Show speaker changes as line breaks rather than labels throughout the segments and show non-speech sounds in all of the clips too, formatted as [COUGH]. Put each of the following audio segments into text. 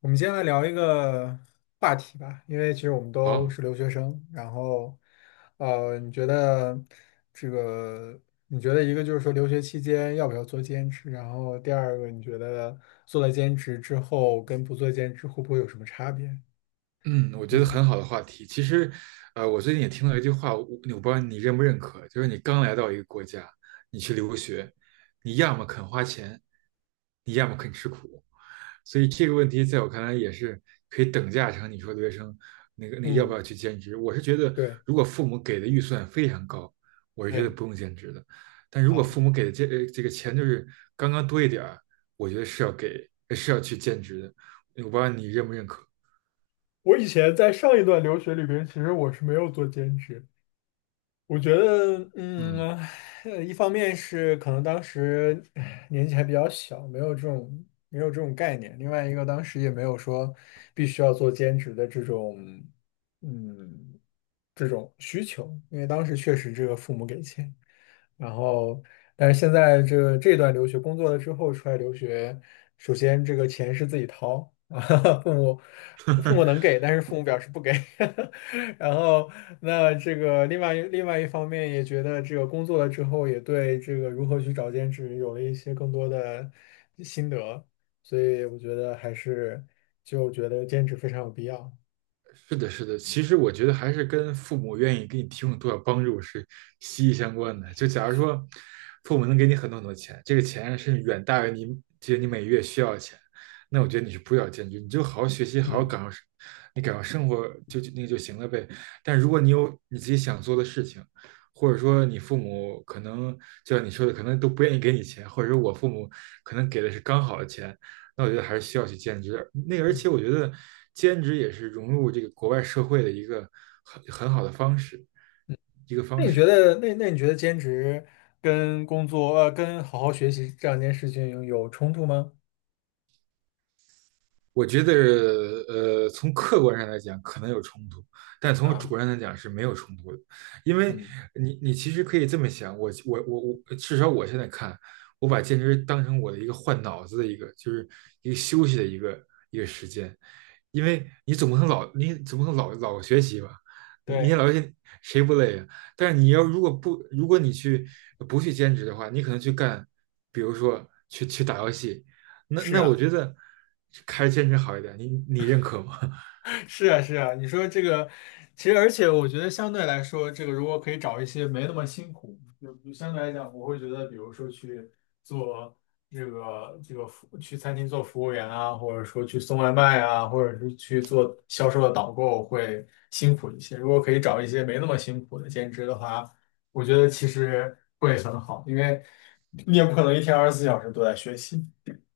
我们今天来聊一个话题吧。因为其实我们都
好，
是留学生，然后，你觉得这个，你觉得一个就是说留学期间要不要做兼职，然后第二个你觉得做了兼职之后跟不做兼职会不会有什么差别？
嗯，我觉得很好的话题。其实，我最近也听到一句话，我不知道你认不认可，就是你刚来到一个国家，你去留学，你要么肯花钱，你要么肯吃苦。所以这个问题在我看来也是可以等价成你说留学生那个要不
嗯，
要去兼职。我是觉得，
对，
如果父母给的预算非常高，我是觉得
对
不用兼职的。但如果
啊，
父母给的这个钱就是刚刚多一点儿，我觉得是是要去兼职的。我不知道你认不认可。
我以前在上一段留学里边，其实我是没有做兼职。我觉得，
嗯，
呃一方面是可能当时年纪还比较小，没有这种概念；另外一个，当时也没有说必须要做兼职的这种，嗯，这种需求，因为当时确实这个父母给钱。然后，但是现在这个这段留学工作了之后出来留学，首先这个钱是自己掏啊，[LAUGHS] 父母父母能给，但是父母表示不给。[LAUGHS] 然后，那这个另外一方面也觉得这个工作了之后，也对这个如何去找兼职有了一些更多的心得，所以我觉得还是就觉得兼职非常有必要。
是的，是的。其实我觉得还是跟父母愿意给你提供多少帮助是息息相关的。就假如说，父母能给你很多很多钱，这个钱是远大于你每月需要的钱，那我觉得你是不要兼职，你就好好学习，好好
嗯。
感受生活就那个就行了呗。但如果你有你自己想做的事情，或者说你父母可能就像你说的，可能都不愿意给你钱，或者说我父母可能给的是刚好的钱，那我觉得还是需要去兼职。而且我觉得兼职也是融入这个国外社会的一个很好的方式，一个
那
方
你觉
式。
得，那你觉得兼职跟工作，呃，跟好好学习这两件事情有冲突吗？
我觉得，从客观上来讲可能有冲突，但从主
啊，
观上来讲是没有冲突的，因为
嗯，
你其实可以这么想，我，至少我现在看，我把兼职当成我的一个换脑子的一个，就是一个休息的一个时间，因为你总不能学习吧，你
对，
老学习谁不累啊？但是你要如果不如果你去不去兼职的话，你可能去干，比如说去打游戏，那
是
那我
啊。
觉得开兼职好一点，你认可吗？[LAUGHS]
是啊，是啊，你说这个，其实而且我觉得相对来说，这个如果可以找一些没那么辛苦，就相对来讲，我会觉得，比如说去做这个这个服，去餐厅做服务员啊，或者说去送外卖啊，或者是去做销售的导购会辛苦一些。如果可以找一些没那么辛苦的兼职的话，我觉得其实会很好，因为你也不可能一天二十四小时都在学习，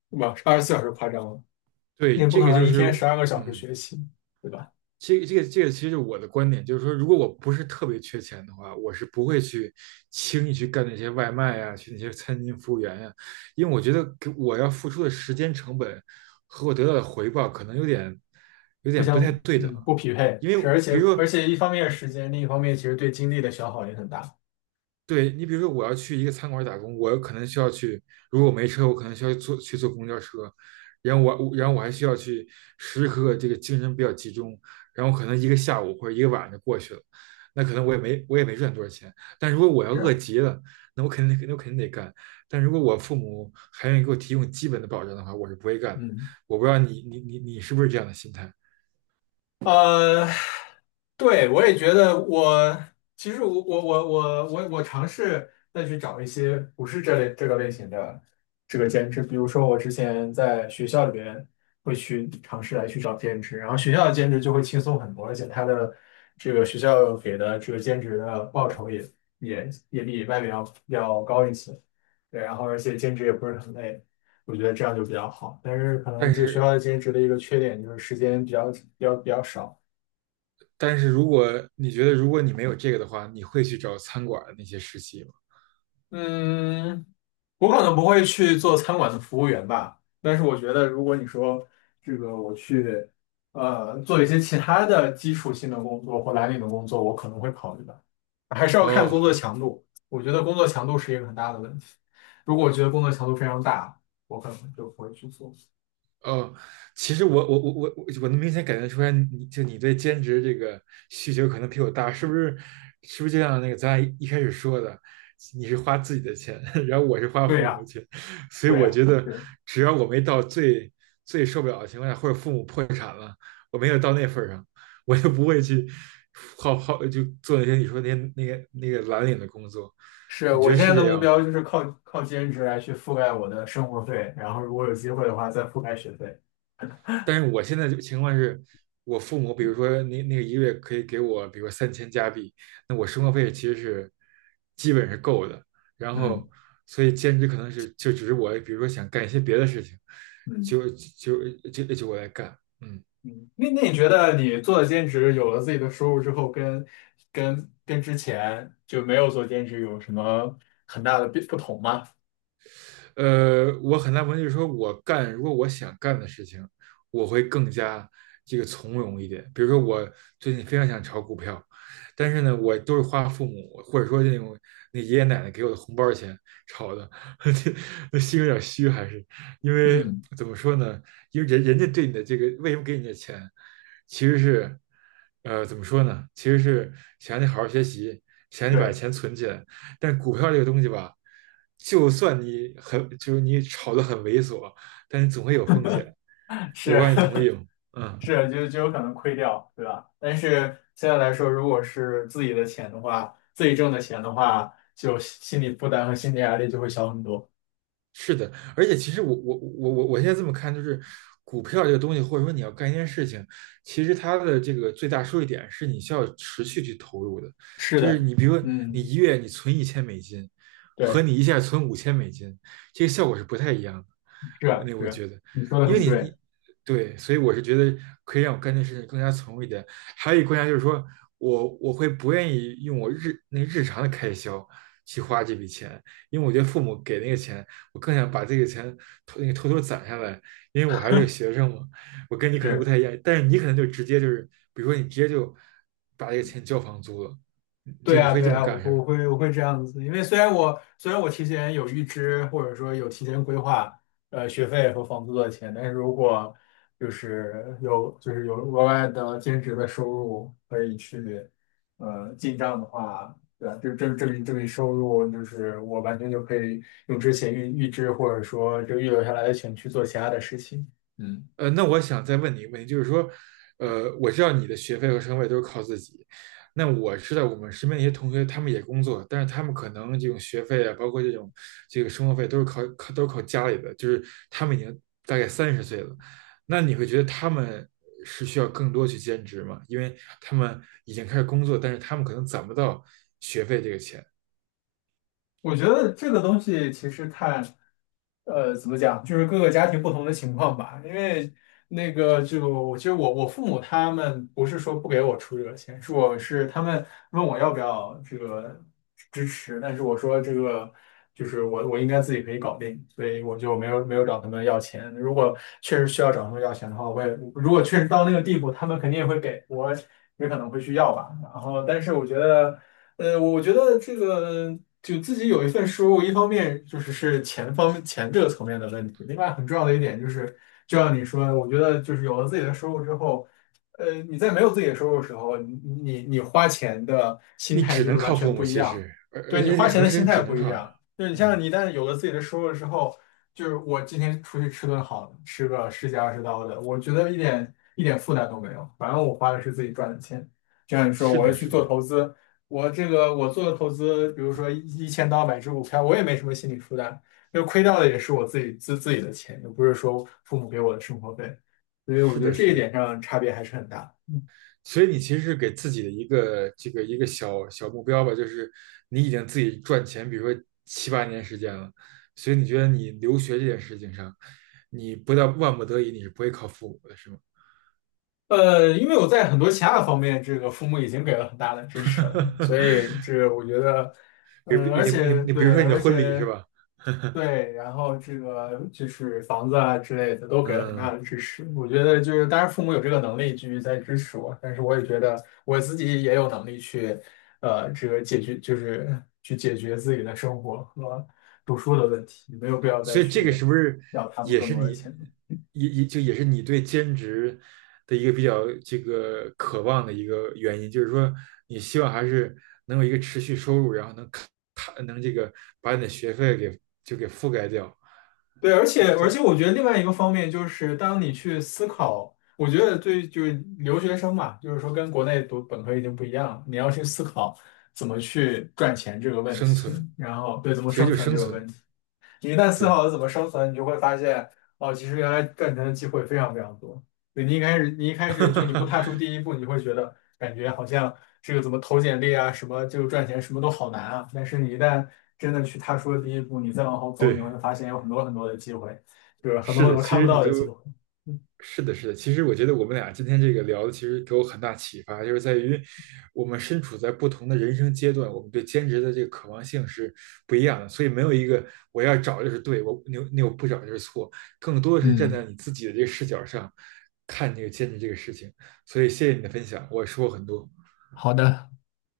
对吧？二十四小时夸张了，你
对，
也不
这
可
个
能
就
一天十
是，
二个小时
嗯，
学习，对吧？
这个其实我的观点就是说，如果我不是特别缺钱的话，我是不会去轻易去干那些外卖呀、去那些餐厅服务员呀、因为我觉得给我要付出的时间成本和我得到的回报可能有点有
互
点不
相
太对等，
嗯不匹配，
因为
而
比
且
如说
一方面是时间，另一方面其实对精力的消耗也很大。
对你，比如说我要去一个餐馆打工，我有可能需要去，如果没车，我可能需要坐公交车，然后然后我还需要去时时刻刻这个精神比较集中，然后可能一个下午或者一个晚上就过去了，那可能我也没赚多少钱，但如果我要
是
饿
啊，
极了，那我肯定得干，但如果我父母还愿意给我提供基本的保障的话，我是不会干的。
嗯。
我不知道你是不是这样的心态，
呃，对，我也觉得其实我我尝试再去找一些不是这类这个类型的这个兼职，比如说我之前在学校里边会去尝试来去找兼职，然后学校的兼职就会轻松很多，而且它的这个学校给的这个兼职的报酬也比外面要高一些。对，然后而且兼职也不是很累。我觉得这样就比较好。但是可能
但
这个学校
是
的兼职的一个缺点就是时间比较少。
但是如果你觉得如果你没有这个的话，你会去找餐馆的那些实习吗？
嗯，我可能不会去做餐馆的服务员吧，但是我觉得如果你说这个我去做一些其他的基础性的工作或蓝领的工作，我可能会考虑吧。还是要看
哦，
工
好，
作强度。我觉得工作强度是一个很大的问题。如果我觉得工作强度非常大，我可能就不会去做。
哦，其实我能明显感觉出来你，你对兼职这个需求可能比我大，是不是？是不是就像那个咱俩一开始说的，你是花自己的钱，[LAUGHS] 然后我是花
对
父母
呀，
的钱，所以
对
我
呀。
觉得
对。
只要我没到最受不了的情况下，或者父母破产了，我没有到那份儿上，[LAUGHS] 我就不会去好好就做那些那个蓝领的工作，
是
你觉
我
得
现
是
在的
这
目
样吗？
标就是靠兼职来去覆盖我的生活费，然后如果有机会的话再覆盖学费。
但是我现在这个情况是，我父母比如说1个月可以给我，比如说3000加币，那我生活费其实是基本是够的。然
嗯
后，所以兼职可能是就只是我，比如说想干一些别的事情，
嗯
就就就我来干。嗯。
嗯，那你觉得你做了兼职，有了自己的收入之后，跟之前就没有做兼职有什么很大的变不同吗？
我很大部分就是说我干，如果我想干的事情，我会更加这个从容一点。比如说，我最近非常想炒股票，但是呢，我都是花父母或者说那种那爷爷奶奶给我的红包钱炒的，[LAUGHS] 那心有点虚，还是因为
嗯，
怎么说呢？因为人家对你的这个为什么给你的钱，其实是怎么说呢？其实是想让你好好学习，想让你把
对，
钱存起来，但股票这个东西吧，就算你很就是你炒得很猥琐，但是总会有风险。我不
是
知道你同
[LAUGHS]
意吗？嗯。
是，就就有可能亏掉，对吧？但是现在来说，如果是自己的钱的话，自己挣的钱的话，就心理负担和心理压力就会小很多。
是的，而且其实我现在这么看，就是股票这个东西，或者说你要干一件事情，其实它的这个最大收益点是你需要持续去投入的。
是
就是
的，
你比如说你
嗯。
一月你存1000美金，和
对。
你一下存5000美金，这个效果是不太一样的。
是
我
啊
那
是
我
啊，
觉得，
你说的
因为
很
你
对，
你对，所以我是觉得可以让我干这事情更加从容一点。还有一个观察就是说我会不愿意用我日那个日常的开销去花这笔钱，因为我觉得父母给那个钱。我更想把这个钱偷那个偷偷攒下来，因为我还是个学生嘛，我跟你可能不
是
太一样，但是你可能就直接就是，比如说你直接就把这个钱交房租了，嗯就
对
你
啊
会
对
这么
啊，
干是吧？
我会这样子。因为虽然我提前有预支或者说有提前规划，呃，学费和房租的钱，但是如果就是有额外的兼职的收入可以去进账的话，对吧？就这笔收入，就是我完全就可以用之前预支或者说这个预留下来的钱去做其他的事情。嗯。
那我想再问你一个问题，就是说，我知道你的学费和生活费都是靠自己，那我知道我们身边一些同学，他们也工作，但是他们可能这种学费啊，包括这种这个生活费都是靠家里的，就是他们已经大概30岁了，那你会觉得他们是需要更多去兼职吗？因为他们已经开始工作，但是他们可能攒不到学费这个钱，
我觉得这个东西其实看，呃，怎么讲，就是各个家庭不同的情况吧。因为那个就我其实我父母他们不是说不给我出这个钱，是他们问我要不要这个支持，但是我说这个就是我应该自己可以搞定，所以我就没有找他们要钱。如果确实需要找他们要钱的话，如果确实到那个地步，他们肯定也会给我，也可能会去要吧。然后，但是我觉得。呃，我觉得这个就自己有一份收入，一方面就是钱方面这个层面的问题，另外很重要的一点就是，就像你说，我觉得就是有了自己的收入之后，呃，你在没有自己的收入的时候，你花钱的心
你
态
只
就是
能
完
靠
全
父母，
不一
其
样，
实，而
对
而
你花
且很
钱
多
的
事
心
情只
态
能
不一
靠，
样，就是
嗯，
你一旦有了自己的收入之后，就是我今天出去吃顿好的吃个十几二十刀的，我觉得一点负担都没有，反正我花的是自己赚的钱，就像你说，
是
我要
的，
去
是
做
的，
投资。我这个我做的投资，比如说一千到百只股票，我也没什么心理负担，因为亏掉的也是我自己自己的钱，又不是说父母给我的生活费，所以我
是
觉得
的，
这
是
一
的。
点上差别还是很大。嗯
所以你其实是给自己的一个小小目标吧，就是你已经自己赚钱，比如说7、8年时间了，所以你觉得你留学这件事情上，你不到万不得已，你是不会靠父母的，是吗？
呃，因为我在很多其他的方面，这个父母已经给了很大的支持了，所以这
[LAUGHS]
个我觉得，
比如
嗯、而
你你
且
你，比如
对，
说你的
而
婚礼是
且。
吧？[LAUGHS]
对，然后这个就是房子啊之类的都给了很大
嗯，
的支持。我觉得就是，当然父母有这个能力继续在支持我，但是我也觉得我自己也有能力去，呃，这个解决就是去解决自己的生活和读书的问题，没有必要再
所以这个
去
是不是
要他们
也
更
是
多的
你
钱。
也是你对兼职的一个比较这个渴望的一个原因？就是说，你希望还是能有一个持续收入，然后能看能这个把你的学费给就给覆盖掉，
对，而且
对，
我觉得另外一个方面就是，当你去思考，我觉得对，就是留学生嘛，就是说跟国内读本科已经不一样了，你要去思考怎么去赚钱这个问
生
题，
存
然后对，怎么
其实
生
就
存
生
这个
存，
问题。你一旦思
对，
考了怎么生存，你就会发现，哦，其实原来赚钱的机会非常非常多。对，你一开始就你不踏出
[LAUGHS]
第一步，你会觉得感觉好像这个怎么投简历啊，什么就赚钱，什么都好难啊。但是你一旦真的去踏出了第一步，你再往后走，你
对。
会发现有很多很多的机会，就是很多
是
很
的，
多
其
看不
实你
到的机
就
会。嗯
是的，是的。其实我觉得我们俩今天这个聊的，其实给我很大启发，就是在于我们身处在不同的人生阶段，我们对兼职的这个渴望性是不一样的。所以没有一个我要找就是对，我那那我不找就是错，更多的是站在
嗯，
你自己的这个视角上看这个兼职这个事情。所以谢谢你的分享，我说获很多。
好的。